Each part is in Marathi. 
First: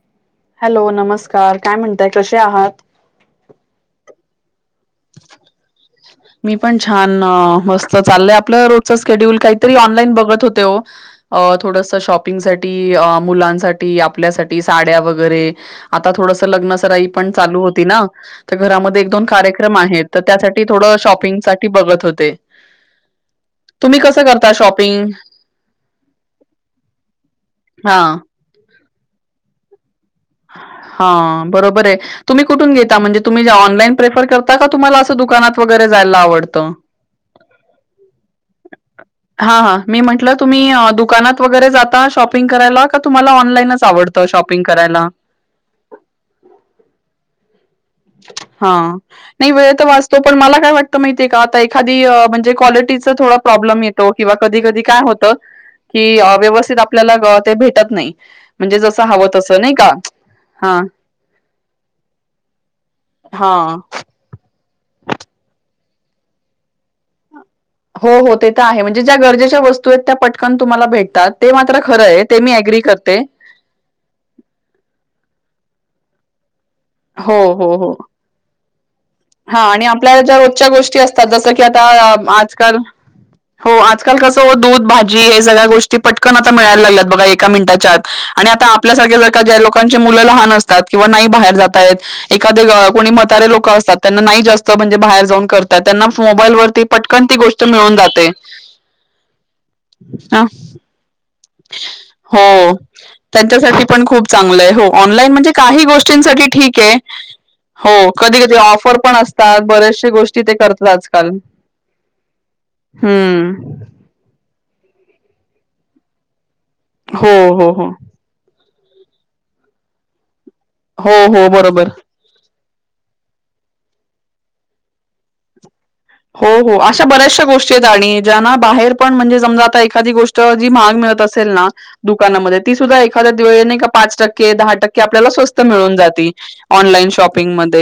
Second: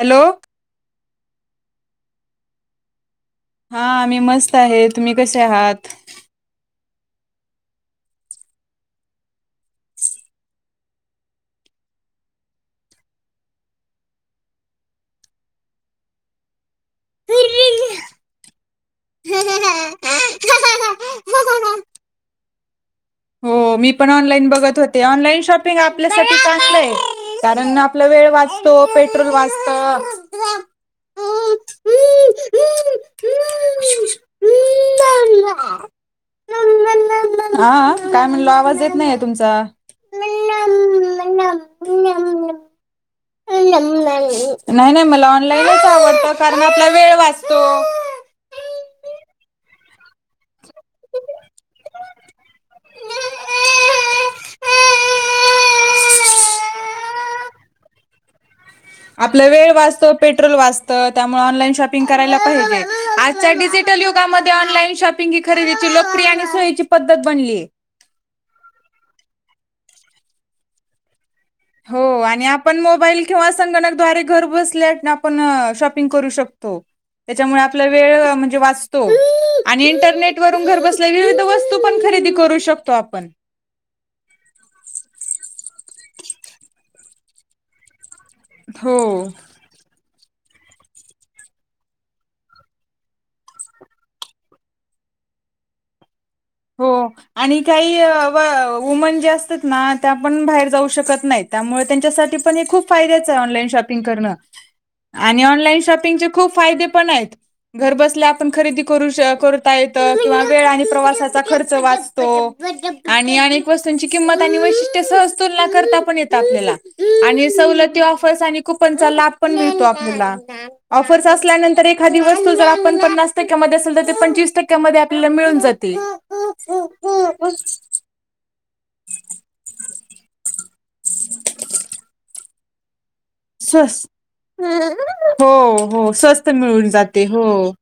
हॅलो हॅलो नमस्कार काय म्हणताय कसे आहात हा आम्ही मस्त आहे तुम्ही कसे आहात मी पण छान मस्त चालय आपलं रोजच शेड्यूल काहीतरी ऑनलाईन बघत होते हो अ थोडंस शॉपिंगसाठीठी मुलांसाठी आपल्यासाठी साड्या वगैरे आता थोडस लग्न सराई पण चालू होती ना तर घरामध्ये दो कार ्रम आहेत तर त्यासाठी थोड शॉपिंग साठी बघत होते हो मी तुम्ही पण कसं ऑनलाईन करता बघत होते शॉपिंग? ऑनलाईन शॉप आपल्या टय कारण आप हा वेळ वा तो पेट्रोल वाजता हा बरोबर आहे तुम्ही कुठून घेता म्हणजे तुम्ही ऑनलाईन प्रेफर करता का तुम्हाला असं दुकानात वगैरे जायला आवतं हा काय म्हणलो आवाज येत नाहीय तुमचा हां, हां. मी म्हटलं तुम्ही अ, दुकानात वगैरे जाता शॉपिंग का तुम्हाला ऑनलाईन नाही नाही मला ऑनलाईनच आवडत कारण आपला वेळ वाचतो हा नाही वे तर वास्त तो पण मला काय वाटतं माहितीय का आता एखादी म्हणजे क्वालिटीचा थोा प्रॉब्लेम येतो किंवा कधी कधी काय होत की व्यवस्थित आपल्याला ते भेटत नाही म्हणजे ज आपला वेळ वाचतो पेट्रोल वाचतात त्याऑ कयलाे आ हां. ड मध्ये ऑनलाईन शॉपिंग ही खरेदीची लोकरी आणि सोयीची पद्धत बनली आहे हो हो ते तर आहे म्हणजे ज्या गरजेच्या वस्तू आहेत त्या पटकन तुम्हाला भेटतात ते मात्र खरं आहे ते मी अग्री करते हास संगणक दारे घर बसल्या आपण शॉपिंग करू शकतो हो, त्याच्यामुळे हो, आपला हो. वेळ म्हणजे वाचतो हां आणि आपल्या ज्या इंटरनेट वून रोजच्या घर गोष्टी बसल्या असतात विविध जसं की वस्तू आता पण अ, खरेदी कर करू आजकाल शकतो आपण हो आजकाल कसं हो दूध भाजी हे सगळ्या गोष्टी पटकन आता मिळायला लागल्यात,, बघा एका मिनिटाच्या आतऽ आणि आता हो आपल्यासारखे, जर का ज्या लोकांचे मुलं लहान असतात,, किंवा नाही बाहेर जातऽ एखाद कोणी मतारे लोक असतात,, त्यांना नाही जास्त, म्हणजे बाहेर जाऊन करऽ हो, आणि मिळून काही जाते वुमन जे असतात नाऽ हा. त्यापण बाहेर जाऊ शकत नाहीत. त्यामुळे त्यांच्यासाठी पण हे हो खूप फायद्याच आहे,, ऑनलाईन त्यांच्यासाठी शॉपिंग पण खूप करणं,, चांगलं आहे हो ऑनलाईन आणि म्हणजे ऑनलाइन काही शॉपिंगचे गोष्टींसाठी खूपऽ ठीक फायदे आहे पण आहेत,, घर हो बसल्या कधी आपण कधी खरेदी ऑफर करू, पण असतात करता यत बऱ्याचशा गोष्टी किंवा ते वेळ आणि करतात आजकाल प्रवासातऽ खर्च वाचतो,, आणि हम्म ऽ ची किंमत आणि वैशीष्ट सहज तुलना पण करता पण एत आपल्याला,, हो आणि हो हो सवलती ऽ कूपनचा लाभ पण मिळतो आपल्याला. हो ऑफर्स हो बरोबर असल्यानंतर एखादी वस्तू जर आपण पणऽ टक्या असेल तर ते पंचवीस टक्क्या मधे आपल्याला मिळून जाते. हो, हो, अशा बऱ्याचशा गोष्टी आहेत,, आणि ज्यांना बाहेर पण म्हणजे, समजा आता एखादी गोष्टऽ महाग मिळत आसेल ना, दुऽ दुकानामध्ये,, ती सुद्धा एखाद्या वेळे नाही का स्वस पाच टक्के, दहा टक्के आपल्याला स्वस्त मिळून जाते. मिळुन जाते,,, हो,,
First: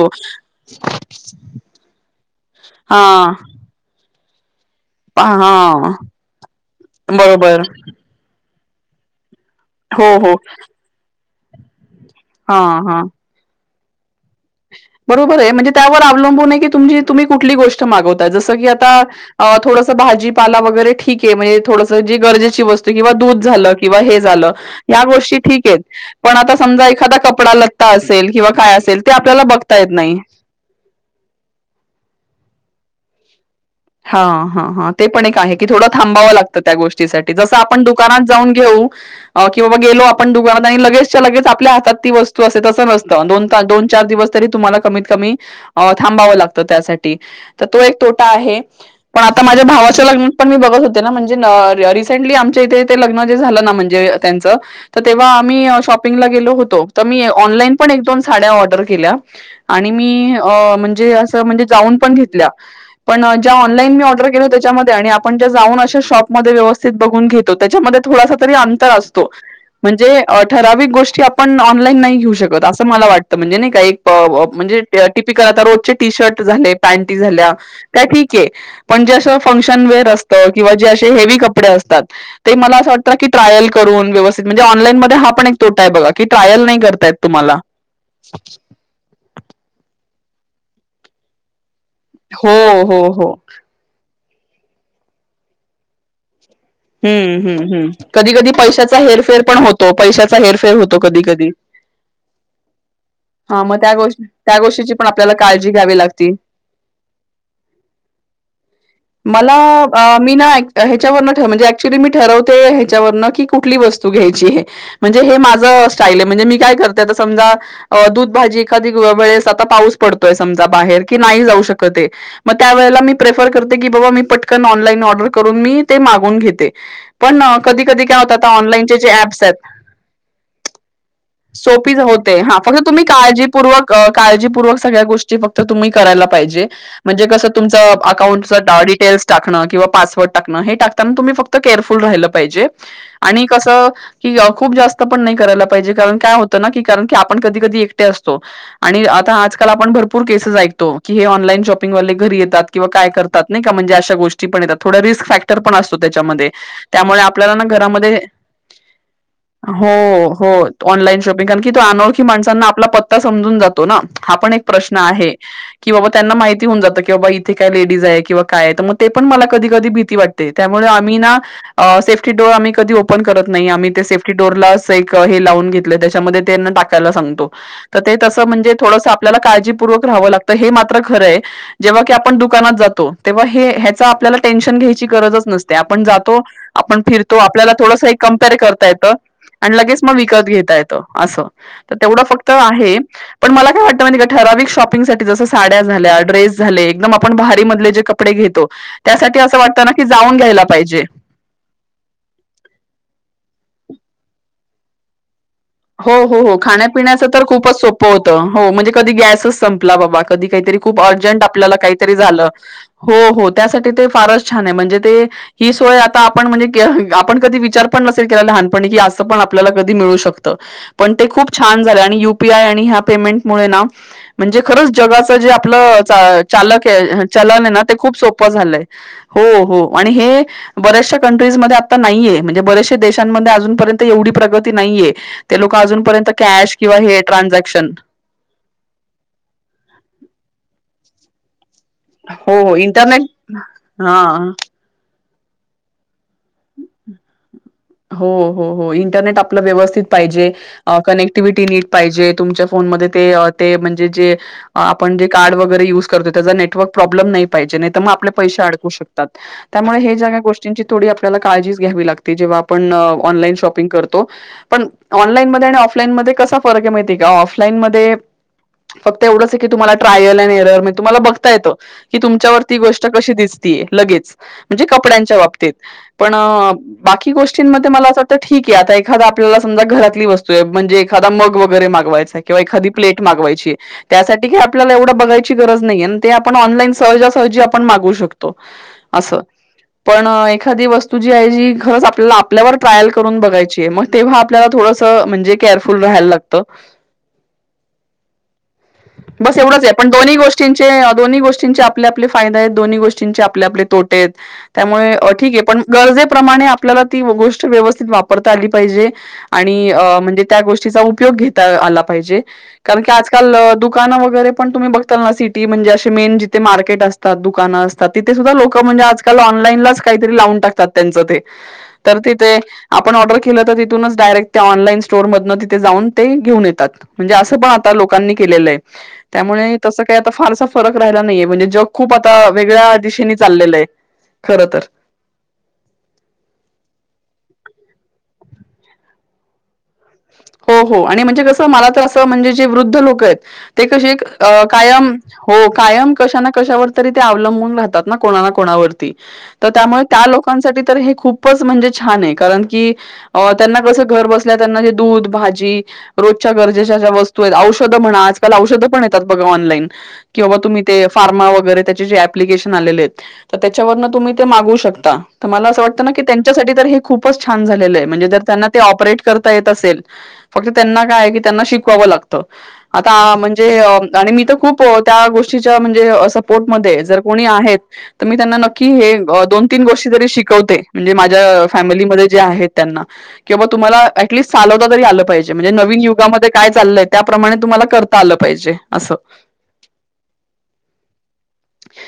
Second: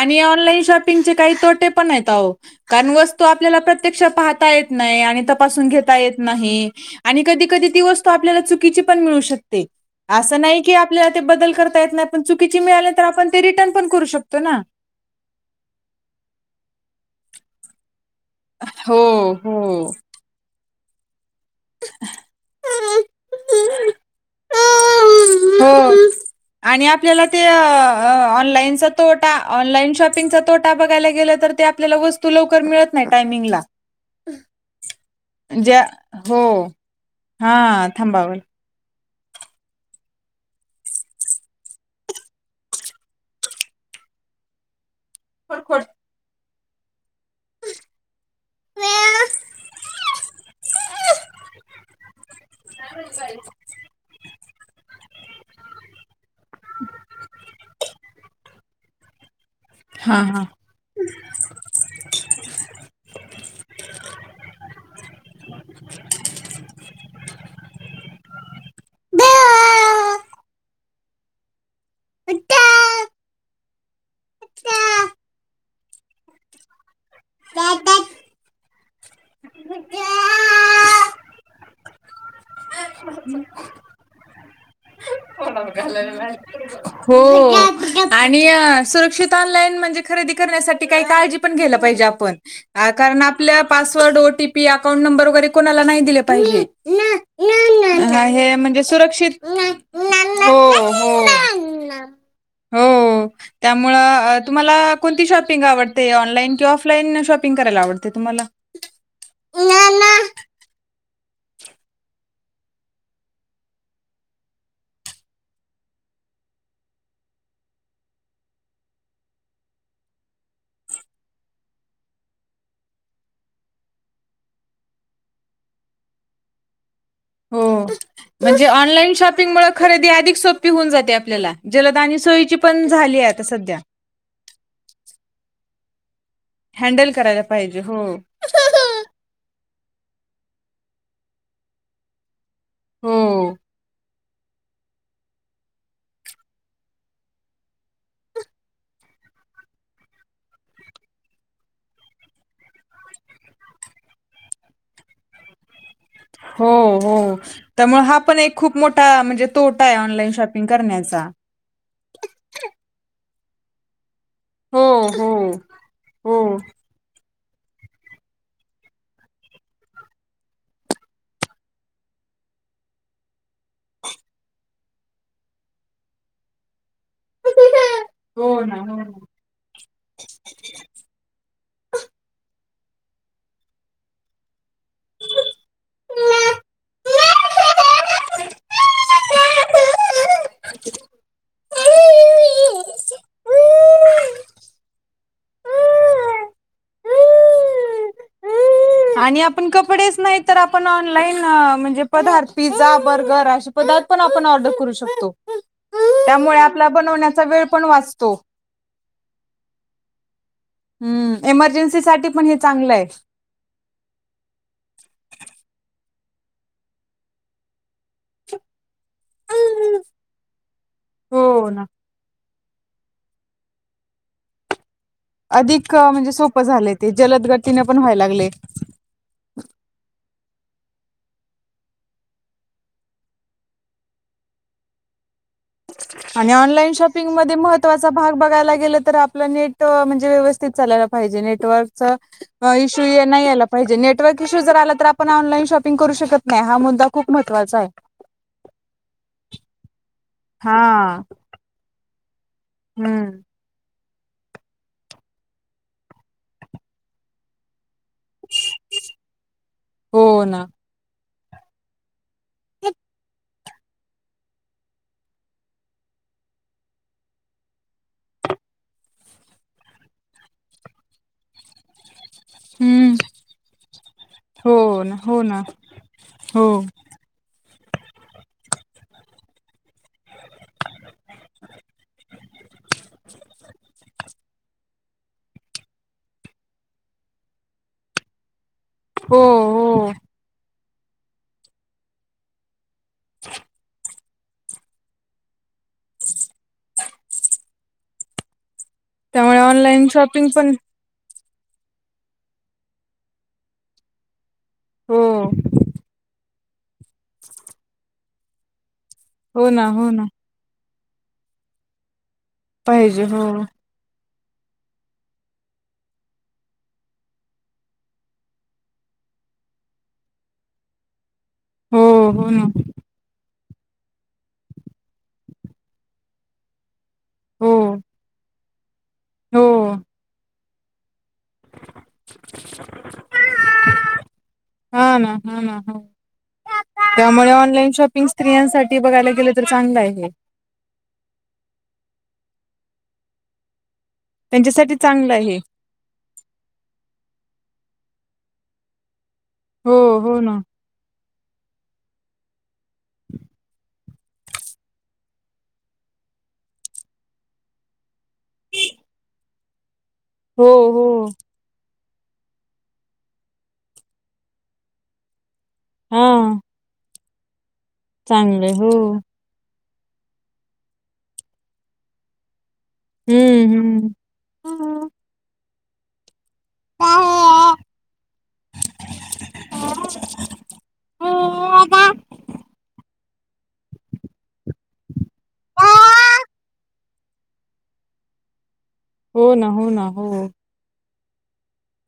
हो. ऑनलाईन शॉपिंग चेऽ काही तोटे पण आहेत अहो,, कारण वस्तू हां. आपल्याला प्रत्यक्ष पाहता एऽ आणि तपासुन हां. घेता येत नाही,, आणि कधी बरोबर. कधी वतऽ आपल्याला चुकीची पण मिळू शकते,, हो, हो. असं नाही की आपल्याला ते बदल करता येत नाहीऽ ण चुकीची हां, मिळाल्या हां. तर आपण ते रिटर्न पण करू शकतो ना. बरोबर आहे, म्हणजे त्यावर अवलंबून आहे की तुम, तुम्ही कुठली गोष्टऽ मागवताय,, जसं की हो आता हो भाजीपाला वगैरे ठीक आहे ऽ थोडस जी गरजेची वस्तू किंवा दूध झालं किंवा हे झालं,, या गोष्टी ठीक आहेतऽ हो पण आता आणि समजा एखादा आपल्याला कपडा लत्ता असेल, किंवा काय असेल ते ता आपल्याला बघता येत ऑनलाईन नाही. शॉपिंगचा तोटा बघायला गेलं तर ते, आपल्याला वस्तू लवकर मिळत नाही टायमिंगला. हा, हा, हां ते पण एक आहे, की ज्या थोडं थांबावं हो लागतं त्या गोष्टीसाठी, जसं आपण हा दुकानात थांबावल जाऊन घेऊ अ कि बाबा गेलो आपण दुकानात आणि लगेचच्या लगेच आपल्या हातात ती वस्तू असते, तसं नसतं दोन ता दोन चार दिवस तरी तुम्हाला कमीत कमी अ थांबावं लागतं त्यासाठी, तर तो एक तोटा आहे. पण आता माझ्या भावाच्या लग्नात पण मी बघत होते ना, म्हणजे अ री सेंटली आमच्या इथे ते लग्न जे झालं ना म्हणजे त्याचं, तर तेव्हा आम्ही शॉपिंग पिंगला गेलो होतो, तर मी ऑनलाईन पण एक दोन साड्या ऑर्डर केल्या. आणि हा मी हा अ म्हणजे असं म्हणजे जाऊन पण घेतल्या, पण ज्या ऑनलाईन मी ऑर्डर केलो त्याच्यामध्ये आणि आपण ज्या जाऊन अशा शॉपमध्ये व्यवस्थित बघून घेतो, त्याच्यामध्ये थोडासा तरी अं तर असतो, म्हणजे अ ठराविक गोष्टी आप पण ऑनलाईन नाही घेऊ शकत असं मला वाटतं, म्हणजे नाही का एक म्हणजे अ टिपिकल आता रोजचे टी शर्ट झाले, पॅन्टी झाल्या त्या ठीक आहे, पण जे असं फंक्शन वेअर अस किंवा जे अशे हेवी कपडे असतात, ते मला असं वाटतं कि ट्रायल करून, व्यवस्थित म्हणजे ऑनलाइन हो ना घालायला, हो, तुम्हाला. आणि अ सुरक्षित ताल नाय म्हणजे खरेदी करण्यासाठी काही काळजी पण घ्यायला पाहिजे आपण, हो, हो, कारण हो. आपल्या पासवर्ड, ओटीपी, अकाउंट नंबर, वगैरे कोणाला नाही दिले पाहिजे. हम्म, हम्म, हम् हा कधी-कधी हे म्हणजे पैशाचा हेरफेर सुरक्षित पण होतो, पैशाचा हो हेरफेर होतो कधी हो कधी. हो, हा मग त्या त्यामुळं गोष्टी अ त्या तुम्हाला गोष्टीची पण कोणती आपल्याला शॉपिंग काळजी घ्यावी आवडते, लागती ऑनलाइन किंवा ऑफ लाईननं शॉपिंग करायला आवडते तुम्हाला? मला, मी ना ह्याच्यावरन, म्हणजे ऍक्च्युली मी ठरवते ह्याच्यावरनं, की कुठली वस्तू घ्यायची हे? म्हणजे हे माझं स्टाईल आहे, म्हणजे मी काय करतेय आता समजा अ दूध, भाजी एखादी वेळेस आता पाऊस पडतोय, समजा बाहेर की नाही जाऊ शकतेय मग त्यावेेळेला मी प्रेफर करते, की बाबा मी पटकन ऑनलाईन ऑर्डर करून मी ते मागवुन घेते. पण हो कधी-कधी काय होतं, आता म्हणजे ऑनलाईनचे जे ऑनलाईन ऍप्स शॉपिंग आहेत मुळे खरेदी अधिक सोपी होऊन जाते आपल्याला, सोपी जलद आणि होते सोयीची हा फक्त पण तुम्ही झाली आहे आता सध्या. काळजीपूर्वक अ, काळजीपूर्वक सगळ्या गोष्टी फक्त तुम्ही करायला पाहिजे, हँडल मग करायला कसं पाहिजे तुमचं हो अकाऊंटच दाडी टेल्स टाकणं किंवा पासवर्ड टाकणं हे टाकताना तुम्ही फक्त केअरफुल राहिलं पाहिजे, हो आणि कसं की अ खूप जास्त पण नाही करायला पाहिजे कार काय होत ना, की कारण की आपण कधी-कधी एकटे असतो. आणि आता आजकाल आपण भरपूर केसेस ऐकतो की, हे ऑनलाईन शॉपिंगवाले घरी येतात किंवा काय करतात, नाही का म्हणजे अशा गोष्टी पण येतात, थोड्या रिस्क फॅक्टर पण तो त्याच्यामध्ये, हो हो त्यामुळं आपल्याला ना त्यामुळे घरामध्ये, हा पण एक खूप मोठा म्हणजे तोटा हो आहे ऑनलाईन हो शॉपिंग ऑनलाईन करण्याचा शॉ कारण की तो अनोळखी माणसांना आपला पत्ता समजून जात तो ना, हा पण एक हो प्रश्न आहे, हो कि बाबा त्यांना हो माहिती होऊन जात की बाबा इ ते काय लेडीज आहे किंवा काय आहे, तर मग ते पण मला कधी कधी भीती वाटते, त्यामुळे आम्ही ना अ सेफ्टी डोअर आम्ही कधी ओपन करत नाही, आम्ही ते सेफ्टी डोरला असं एक हे लावून घेतलंय त्याच्यामध्ये त्यांना टाकायला सांगतो, तर ते तसं हो म्हणजे ना हो थोडंस आपल्याला काळजी पूर्वक रहावं लागतं हे मात्र खरं आहे. जेव्हा की आपण दुकानात जातो, तेव्हा हे ह्याचा आपल्याला टेन्शन घ्यायची गरजच नसते. आपण जातो आपण फिरतो, आपल्याला थोडंस एक कमपेअर करता येतं, आणि लगेच मग विकत घेत ता येतं असं, तर तेवढं फक्त आहे पण मला काय वाटतं माहिती का, ठराविक ना शॉपिंग साठी जसं साड्या झाल्या, ड्रेस झाले एकदम आपण भारीमधले जे क पडे घेतो, त्यासाठी आणि असं वाटतं ना की जाऊन घ्यायला पाहिजे. हा, म्हणजे पदार्थ पिझ्झा, बर्गर असे पदार्थ पण आपण ऑर्डर करू शकतो. हो हो हो, त्यामुळे आपला खाण्यापिण्याचं बनवण्याचा तर वेळ खूपच पण सोपं वाचतो होतं, हो म्हणजे कधी गॅसच संपला बाबा कधी काहीतरी खूप हम्म अर्जंट आपल्याला एमर्जन्सी काहीतरी साठी पण झालं, हे चांगलं आहे हो हो त्यासाठी ते फारच छान आहे. म्हणजे ते ही सोय आता आपण म्हणजे, आपण कधी विचार पण नसेल केला, लहानपणी की असं पण आपल्याला कधी मिळू शक त, पण ते खूप हो छान ना झालंय आणि युपीआय आणी ह्या पेमेंटमुळे ना, म्हणजे खरच जगाच जे अधिक आपलं म्हणजे सोपं चालक झालंय ते आहे जलद चलन आहे गतीने ना ते पण खूप व्हायला लागले सोपं झालंय. हो हो आणि हे. बर्याचशा कंट्रीजमध्ये आता नाहीये म्हणजे बरेचश देशांमध्ये अजूनपर्यंत एवढी प्रगती नाहीय. आणि ऑनलाईन शॉपिंग मध्ये ट्रान्झॅक्शन महत्वाचा भाग बघायला गेलं तर आपलं नेट म्हणजे व्यवस्थित चालायला पाहिजे नेटवर्क हो, इशू इंटरनेट नाही यायला पाहिजे नेटवर्क हां. इशू जर आला तर आपण ऑनलाईन शॉपिंग करू शकत नाही हा मुद्दा खूप महत्वाचा आहे. हो हो हो इंटरनेट आपलं व्यवस्थित पाहिजे हा. कनेक्टिव्हटी नीट पाहिजे तुमच्या फोन मध्ये ते हम्म ते म्हणे जे आपण जे कार्ड वगैरे युज करतो त्याचा नेटवर्क प्रॉब्लेम नाही पाजे नाही म आपल्या पैसे अडकु शकतात त्यामुळे हेजेया हो ना गोष्टीची आपल्याला काळजी घ्यावी लागती जेव्हा. पण ऑनलाईन शॉपिंग करतो. पण ऑनलाईनमध्ये आणि ऑफलाईनमध्ये कसा फरक आहे माहिती आहे का ऑफलाईनमध्ये फक्त एवढंच आहे कि तुम्हाला ट्रायल अँड एरल तुम्हाला बघता येत. कि तुमच्यावरती गोष्ट हम्म कशी दिसतीय लगेच म्हणजे हो ना कपड्यांच्या हो ना बाबतीत पण हो बाकी गोष्ट मला असं वाटतं ठीक आहे आता एखादा आपल्याला समजा घरातली वस्तू म्हजे एखादा मग वगैर मागवायचां किंवा एखादी प्लेट मागवायची त्यासाठी आपल्याला एवढं बघायची गरज नाहीे आणि ते आपण ऑनलाईन सहजासहजी आपण मागू शकतो. ह [inaudible] असं पण एखादी वस्तू जी आहे जी खरंच आपल्याला आपल्यावर ट्रायल करून बघायची मग तेव्हा आपल्याला थोडस म्हणजे केअरफुल राहायला लागत. बस त्यामुळे एवढंच आहे ऑनलाईन पण दोन्ही शॉपिंग पण गोष्टींचे दोन्ही गोष्टींचे आपले, आपले फायदे आहेत दोन्ही गोष्टींचे आपले, आपले तोटे आहेत हो त्यामुळे ठीक आहे पण गरजेप्रमाणे ती गोष्ट व्यवस्थित वापरता आली पाहिजे हो ना आणि हो ना म्हणजे त्या गोष्टीचा उपयोग घेता आला पाहिजे कारण कि पाहिजे आज हो काल दुकान वैरे पण तुम्ही बघता ना सिटी म्हणजे जिथे मार्केट असत दुकानं असात. तिथे सुद्धा लोक म्हणजे आजकाल ऑनलाईनलाच काहीतरी लावून टाकतात त्यांच ते हो तर हो तिथे ना आपण ऑर्डर केलं तर तिथूनच डायरेक्ट त्या ऑनलाईन स्टोर मधनं तिथे जाऊ ते घेवुन येतात. म्हणजे असं पण हो आता लोकांनी केलेलं आहे हो त्यामुळे तसं काही आता फारसा फरक राहिला नाहीये म्हणजे जग खूप आता वेगळ्या दिशेने चाललेलं आहे खर तर. हा ना हा ना ह त्यामुळे ऑनलाईन शॉपिंग स्त्रियांसाठी बघायला गेले तर चांगलं आहे हे. हो हो आणि म्हणजे कसं मला तर असं म्हणजे जे वृद्ध लोक आहेत ते कसे एक अ त्यांच्यासाठी कायम चांगलं आहे हे. होक कायम कशा ना कशावर तरी ते अवलंबून राहतात ना कोणा ना कोणावरती. तर हो त्यामुळे त्या हो ना. लोकांसाठी तर हे खूपच म्हणजे छान आहे कारण की त्यांना कस घर बसल्या त्यांना दूध, भाजी रोजच्या गरजेच्या वस्तू आहेत औषधं म्हणा आजकाल औषधं पण येतात बघा ऑनलाईन किंवा हो तुम्ही हो ते फार्मा वगैरे त्याच्या तुम्ही ते मागू शकता. मला असं वाटतं ना की हा त्यांच्यासाठी हे खूपच छान झालेलं आहे म्हणजे जर त्यांना चांगलंय ते हो ऑपरेट कर फक्त त्यांना काय कि त्यांना शिकवावं लागत आता हम्म म्हणजे हम्म. आणि मी तर खूप त्या गोष्टीच्या म्हणजे सपोर्टमध्ये जर कोणी आहेत. तर मी त्यांना नक्की हे दोन, तीन गोष्टी जरी शिकवते म्हणजे माझ्या फॅमिलीमध्ये जे आहेत त्यांना. किंवा तुम्हाला लीस्ट चालोता तरी आलं पाहीजे नवीन युगामध्ये काय चाललंय त्याप्रमाणे तुम्हाला करता आलं पाहिजे असं. हो ना हो ना हो.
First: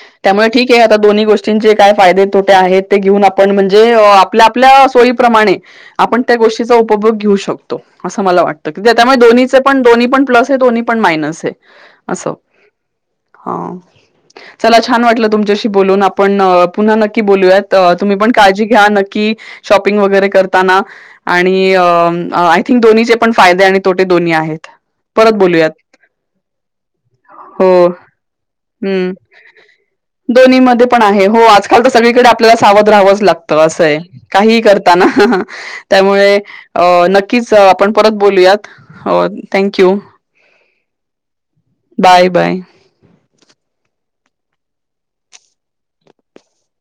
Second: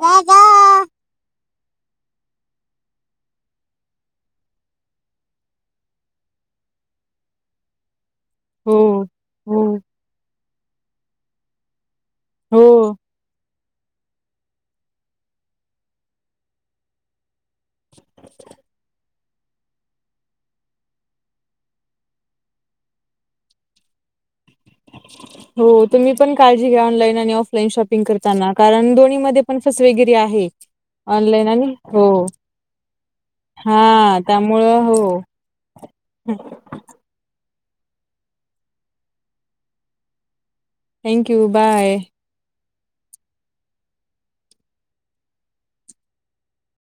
हो त्यामुळे ठीक आहे आता दोन्ही गोष्टी काय फायदे तोटे आहेत ते घेऊन आपण म्हणजे आपल्या आपल्या सोयीप्रमाणे आपण त्या गोष्टीचा उपभोग घेऊ शकतो असं मला वाटतं. क हो त्यामुळे दोनहीचे पण दोनही पण प्लस आहे दोन्ही पण मायनस आहे. असस हो. हा. चला छान वाटलं तुमच्याशी बोलून आपण पुन्हा नक्की बोलूयात तुम्ही पण काळजी घ्या न. कि शॉपिंग वगैरे करताना आणि आय थिंक दोन्हीचे पण फायदे आणि तोटे दोन्ही आहेत. परत बोलूयात हो तुम्ही पण काळजी घ्या ऑनलाईन आणि ऑफलाईन हो शॉपिंग करताना कारण हम्म दोन्ही म दोन्ही मध्ये पण आहे. हो आणि आजकाल तर हो सगळीकडे आपल्याला सावध राहावंच लागतं. हा असं आहे काही त्यामुळं हो करताना त्यामुळे अ नक्कीच आपण परत बोलूयात thank you. Thank you bye. Bye bye.